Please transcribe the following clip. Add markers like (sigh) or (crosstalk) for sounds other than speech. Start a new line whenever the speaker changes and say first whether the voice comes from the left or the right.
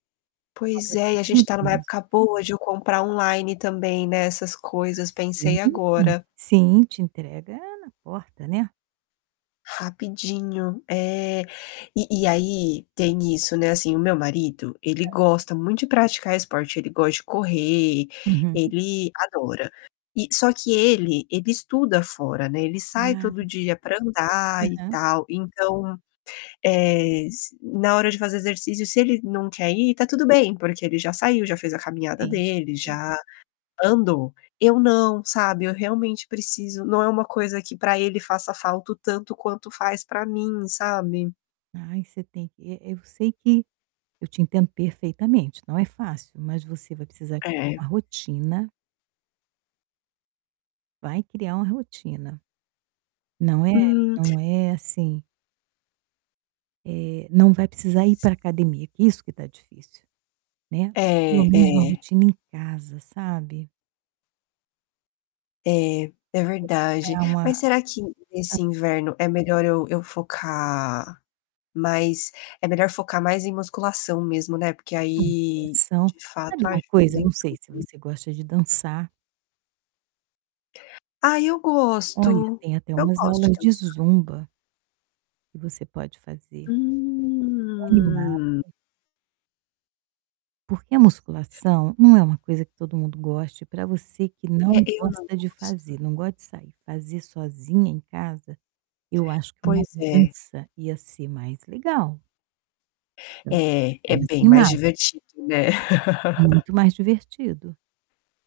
right: O foco
left: Pois
right: é
left: é, e a gente
right: distante
left: tá numa
right: mesmo.
left: época boa de eu comprar online também, né, essas coisas,
right: Ah, sim,
left: pensei
right: e
left: agora.
right: sim te entrega na porta, né?
left: Rapidinho. É! E e aí tem isso, né, assim, o meu marido, ele
right: Hã.
left: gosta muito de praticar esporte, ele gosta de correr,
right: Uhum.
left: ele adora. E só que ele ele estuda fora, né, ele sai
right: Ah! Tá.
left: todo dia pra andar e
right: Aham.
left: tal, então, eh, isso na hora de fazer exercício, se ele não quer ir tá tudo bem porque ele já saiu, já fez a caminhada
right: Sim,
left: dele,
right: sim.
left: já andou, eu não, sabe? Eu realmente preciso, não é uma coisa que pra ele faça falta o tanto quanto faz pra mim, sabe?
right: Ai, você tem que eh, eu sei que eu te entendo perfeitamente, não é fácil, mas você vai precisar criar
left: É.
right: uma rotina. Vai criar uma rotina. Não é?
left: Hum.
right: Não é assim eh, não vai precisar ir pra academia, que isso que tá difícil, né? Pelo
left: É,
right: menos uma
left: é.
right: rotina em casa, sabe?
left: É. É,
right: Co quer
left: verdade,
right: ao ma
left: mas será que nesse
right: acho
left: inverno é melhor eu eu focar mais é melhor focar mais em musculação mesmo, né. Porque aí,
right: Musculação,
left: de fato
right: sabe uma coisa,
left: ajuda
right: eu
left: em
right: não sei
left: tudo,
right: se
left: né.
right: você gosta de dançar.
left: Ai eu
right: Olha,
left: gosto,
right: tem até
left: eu
right: umas
left: gosto de
right: aulas de
left: dançar.
right: zumba. Que você pode fazer. É tão animado.
left: Hum.
right: Porque a musculação não é uma coisa que todo mundo goste, pra você que
left: É,
right: não
left: eu não
right: gosta de
left: gosto.
right: fazer, não gosta de sair, fazer sozinha em casa, eu acho que uma
left: Pois é.
right: dança ia ser mais legal. Acho
left: É.
right: a
left: É
right: mes
left: bem mais
right: nimada.
left: divertido, né? (chuckles)
right: Muito mais divertido.